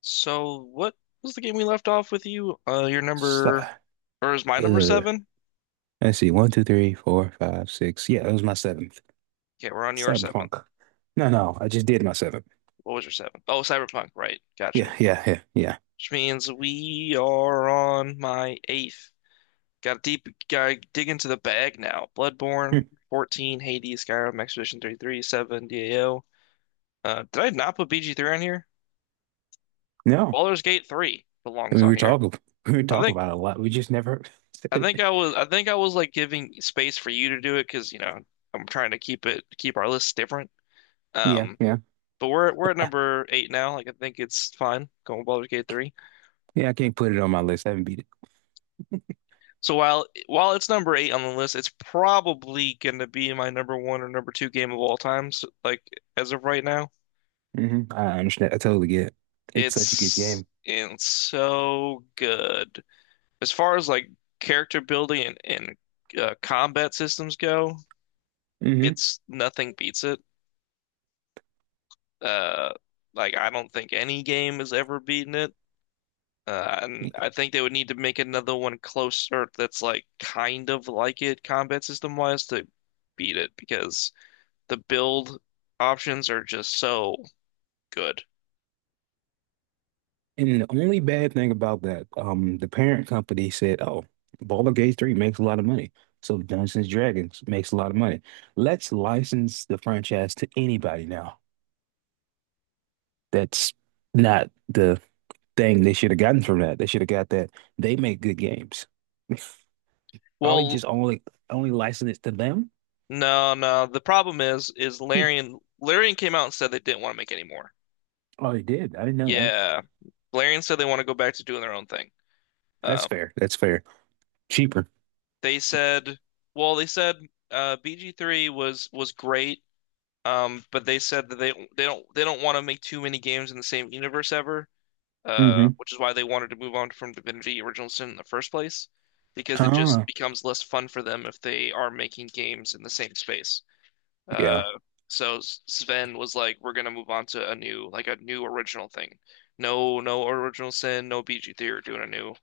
So, what was the game we left off with you? Your So, number, or is my number uh, seven? let's see, one, two, three, four, five, six. Yeah, it was my seventh. Okay, we're on your seventh. Cyberpunk. No, no, I just did my seventh. What was your seventh? Oh, Cyberpunk, right. Gotcha. Yeah, yeah, yeah, yeah. Which means we are on my eighth. Got to deep, gotta dig into the bag now. Bloodborne, Hmm. 14, Hades, Skyrim, Expedition 33, 7, DAO. Did I not put BG3 on here? No, Baldur's Gate 3 I belongs mean, on here. We were I talking think, about it a lot. We just never said it. I think I was like giving space for you to do it because, you know, I'm trying to keep it, keep our lists different. Yeah, Um, yeah, but we're at number eight now. Like I think it's fine going with Baldur's Gate 3. yeah. I can't put it on my list. I haven't beat it. So while it's number eight on the list, it's probably gonna be my number one or number two game of all time. So, like as of right now, Hmm. I understand. I totally get it. It's such a good it's game. it's so good. As far as like character building and combat systems go, Hmm it's nothing beats it. Uh, like I don't think any game has ever beaten it. And I think they would need to make another one closer that's like kind of like it combat system wise to beat it because the build options are just so good. And the only bad thing about that, the parent company said, "Oh, Baldur's Gate 3 makes a lot of money, so Dungeons and Dragons makes a lot of money. Let's license the franchise to anybody now." That's not the thing they should have gotten from that. They should have got that they make good games. Probably Well, just only license it to them. no, no. The problem is Hmm. Larian came out and said they didn't want to make any more. Oh, they did. I didn't know that. Yeah, Larian said they want to go back to doing their own thing. That's Uh, fair. That's fair. Cheaper. they said, well, they said BG3 was great. But they said that they don't want to make too many games in the same universe ever. Hmm Which is why they wanted to move on from Divinity Original Sin in the first place, because it just Ah, becomes less fun for them if they are making games in the same space. yeah. Uh, so Sven was like, "We're gonna move on to a new, like a new original thing. No, no Original Sin, no BG Theory. We're doing a new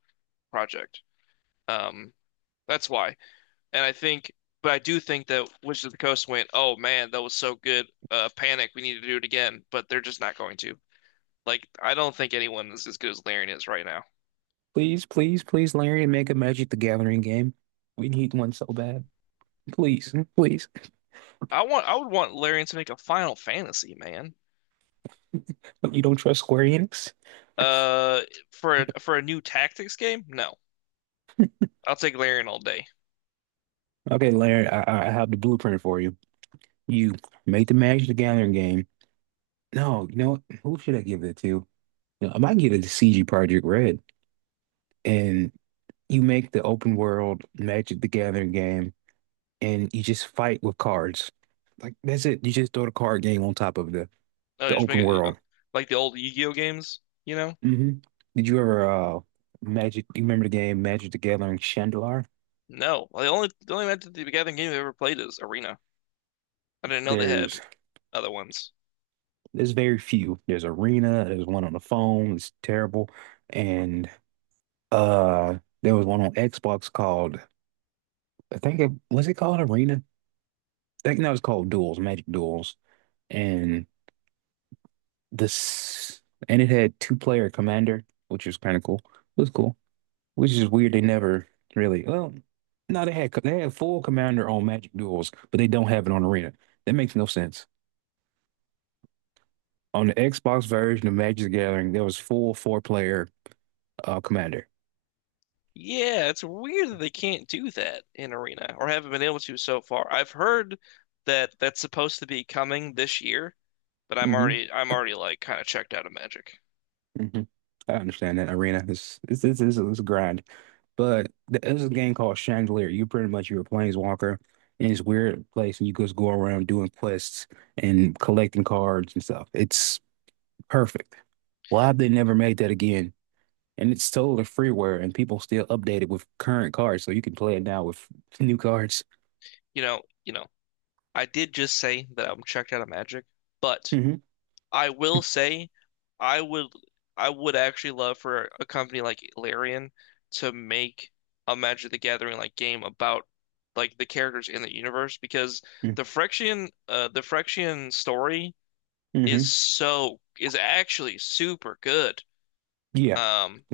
project." Um, that's why, and I think, but I do think that Wizards of the Coast went, "Oh man, that was so good." Panic, we need to do it again, but they're just not going to. Like, I don't think anyone is as good as Larian is right now. Please, please, please, Larry, make a Magic the Gathering game. We need one so bad. Please, please. I would want Larian to make a Final Fantasy, man. You don't trust Square Enix? Uh, for for a new tactics game? No, I'll take Larian all day. Okay, Larry, I have the blueprint for you. You made the Magic the Gathering game. No, you know what? Who should I give it to? You know, I might give it to CG Project Red. And you make the open world Magic the Gathering game, and you just fight with cards. Like that's it. You just throw the card game on top of the the Just open make it world. like the old Yu-Gi-Oh games, you know? Hmm Did you ever Magic? You remember the game Magic the Gathering Chandelier? No, the only Magic the Gathering game I've ever played is Arena. I didn't know they had There's other ones. There's very few. There's Arena, there's one on the phone, it's terrible. And there was one on Xbox called, I think it was, it called Arena? I think that was called Duels, Magic Duels. And this, and it had two player commander, which was kind of cool. It was cool. Which is weird they never really, well no, they had, they had full commander on Magic Duels, but they don't have it on Arena. That makes no sense. On the Xbox version of Magic the Gathering, there was full four player commander. Yeah, it's weird that they can't do that in Arena or haven't been able to so far. I've heard that that's supposed to be coming this year, but Mhm. I'm already like kind of checked out of Magic. hmm I understand that arena is it's a grind, but there's a game called Chandelier. You pretty much you're a planeswalker in this weird place, and you just go around doing quests and collecting cards and stuff. It's perfect. Why have they never made that again? And it's totally freeware, and people still update it with current cards, so you can play it now with new cards. You know, I did just say that I'm checked out of Magic, but Hmm I will say I would I would actually love for a company like Larian to make a Magic the Gathering like game about like the characters in the universe because hmm the Phyrexian story is actually super good. Yeah. Um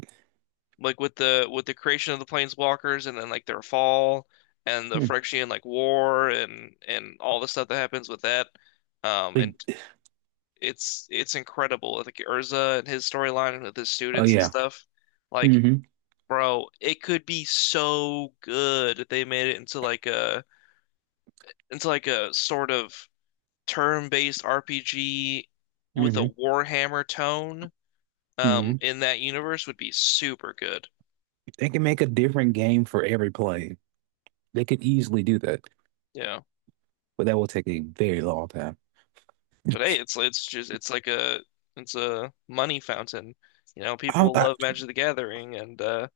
like with the creation of the planeswalkers and then like their fall and the Mm. Phyrexian like war and all the stuff that happens with that, and Like, it's incredible like Urza and his storyline with his oh students and yeah. stuff like hmm bro it could be so good if they made it into like a sort of turn-based RPG with a hmm Warhammer tone hmm in that universe would be super good, They can make a different game for every play. They could easily do that, yeah. but that will take a very long time. But hey, it's like a it's a money fountain. You know, I don't, people I, love Magic the Gathering, and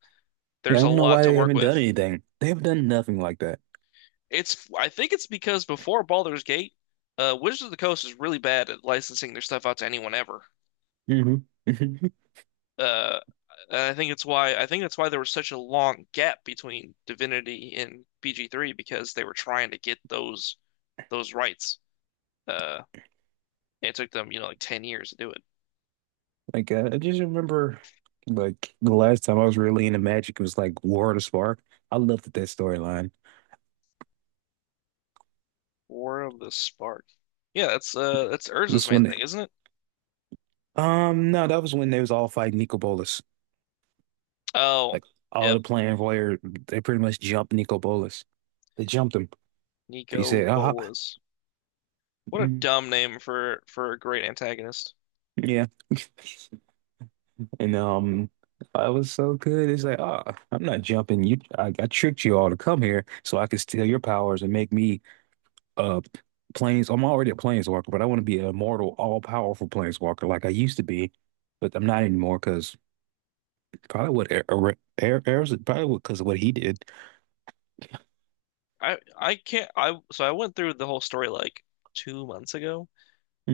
yeah, I there's a don't know lot why to they work haven't with. done anything. They have done nothing like that. It's I think it's because before Baldur's Gate, Wizards of the Coast is really bad at licensing their stuff out to anyone ever. Hmm Uh, and I think it's why I think that's why there was such a long gap between Divinity and BG3 because they were trying to get those rights. Uh, and it took them, you know, like 10 years to do it. Like I just remember, like the last time I was really into Magic, it was like War of the Spark. I loved that storyline. War of the Spark. Yeah, that's Urza's This main one, thing, isn't it? No, that was when they was all fighting Nico Bolas. Oh, Like all yep, the Plan Voyeur, they pretty much jumped Nico Bolas. They jumped him. He Nico said, "Ah, ah, Bolas. What a mm, dumb name for a great antagonist. yeah." And I was so good. It's like, ah, I'm not jumping. I tricked you all to come here so I could steal your powers and make me uh planes. I'm already a planeswalker, but I want to be an immortal, all-powerful planeswalker like I used to be, but I'm not anymore because probably what Air's probably because of what he did. I can't I So I went through the whole story like 2 months ago.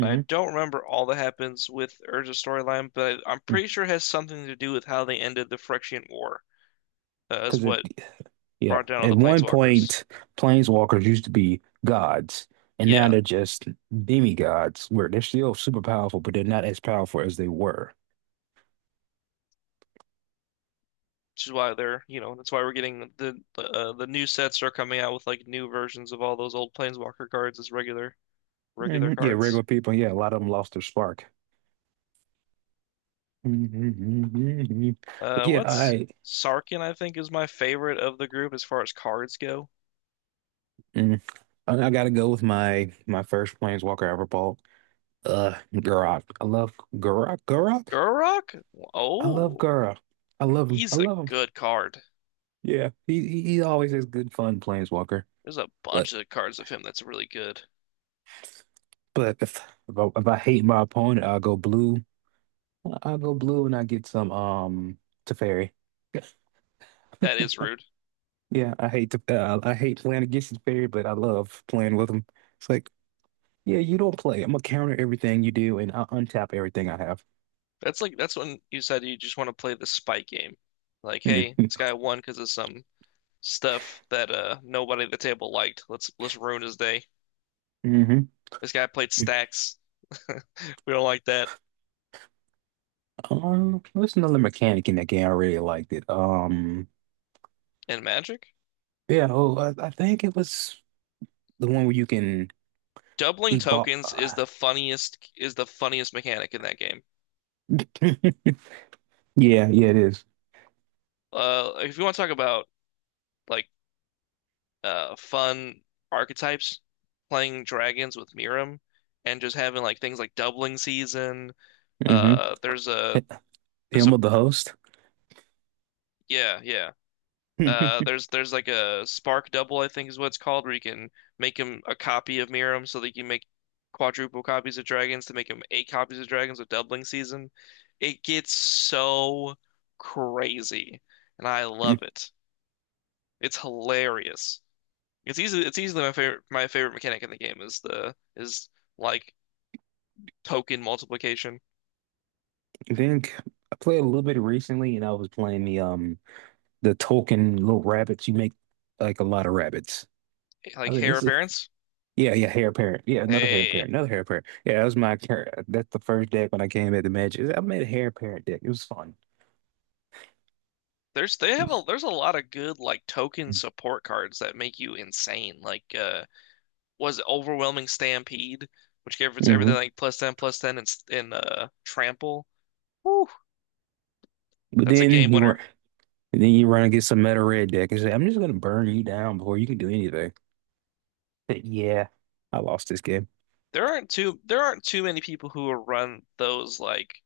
I don't remember all that happens with Urza's storyline, but I'm pretty sure it has something to do with how they ended the Phyrexian War. Is Because it, what yeah, brought down all at the one Planeswalkers. point, planeswalkers used to be gods, and now Yeah, they're just demigods, where they're still super powerful, but they're not as powerful as they were. which is why they're, you know, that's why we're getting the new sets are coming out with like new versions of all those old Planeswalker cards as regular Hmm Yeah, cards. regular people. Yeah, a lot of them lost their spark. Hmm But yeah, What's I Sarkin, I think, is my favorite of the group as far as cards go. mm, I gotta go with my first Planeswalker I ever bought. Gurok. I love Gurok. Gurok. Gurok? I love Oh, Gurok. I love him. I he's a love him. good card. Yeah, he always has good fun Planeswalker. There's a bunch But of cards of him that's really good. but if I hate my opponent, I'll go blue. I'll go blue and I get some Teferi. That is rude. Yeah, I hate to I hate playing against Teferi, but I love playing with him. It's like, yeah, you don't play. I'm gonna counter everything you do and I'll untap everything I have. That's like that's when you said you just want to play the spite game. Like, hey, Mm-hmm. this guy won because of some stuff that nobody at the table liked. Let's ruin his day. This guy played stacks. We don't like that. There's another mechanic in that game. I really liked it. Um, And Magic? yeah, oh, I, I think it was the one where you can Doubling tokens evolve. Is the funniest mechanic in that game. Yeah, yeah, it is. If you want to talk about like fun archetypes, playing dragons with Mirim, and just having like things like doubling season. Mm-hmm. Uh, there's a there's Him a of the host. Yeah, yeah. I There's like a spark double I think is what it's called where you can make him a copy of Mirim so that you can make quadruple copies of dragons to make him eight copies of dragons with doubling season. It gets so crazy, and I love it. It's hilarious. It's easily my favorite mechanic in the game is the is like token multiplication, think I played a little bit recently, and I was playing the token little rabbits. You make like a lot of rabbits. I like was like, hair this is appearance. Yeah, yeah, hair parent. Yeah, another hair Hey, parent, another hair parent. Yeah, that's the first deck when I came at the Magic. I made a hair parent deck. It was fun. there's they It have a was- there's a lot of good like token support cards that make you insane. Like was it Overwhelming Stampede, which gives everything Mhm. like plus ten and in Trample. Whew, But that's a game then you were, winner. And then you run against some meta red deck and say, "I'm just gonna burn you down before you can do anything." But yeah, I lost this game. There aren't too many people who will run those like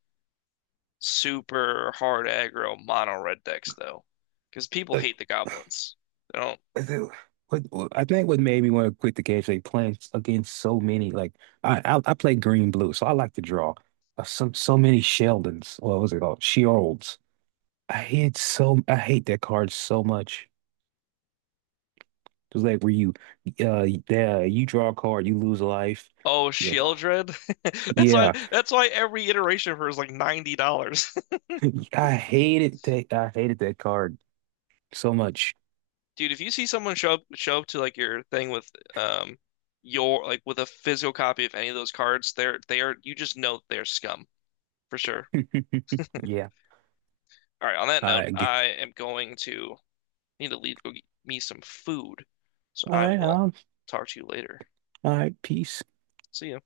super hard aggro mono red decks though, because people Like, hate the goblins. They don't. I think- what, I think what made me want to quit the game is like playing against so many. Like, I play green blue, so I like to draw some so many Sheldons. What was it called? Sheolds. I hate that card so much. Just like yeah, you draw a card, you lose a life. Oh, You're, a p- Shieldred. That's why. yeah. That's why every iteration of her is like $90. I hated that. I hated that card so much. Dude, if you see someone show up to like your thing with um your like with a physical copy of any of those cards, they are you just know they're scum for sure. Yeah. All right. On that note, I g- I am going to need to leave to go get me some food, so All I right. will talk to you later. All right. Peace. See ya.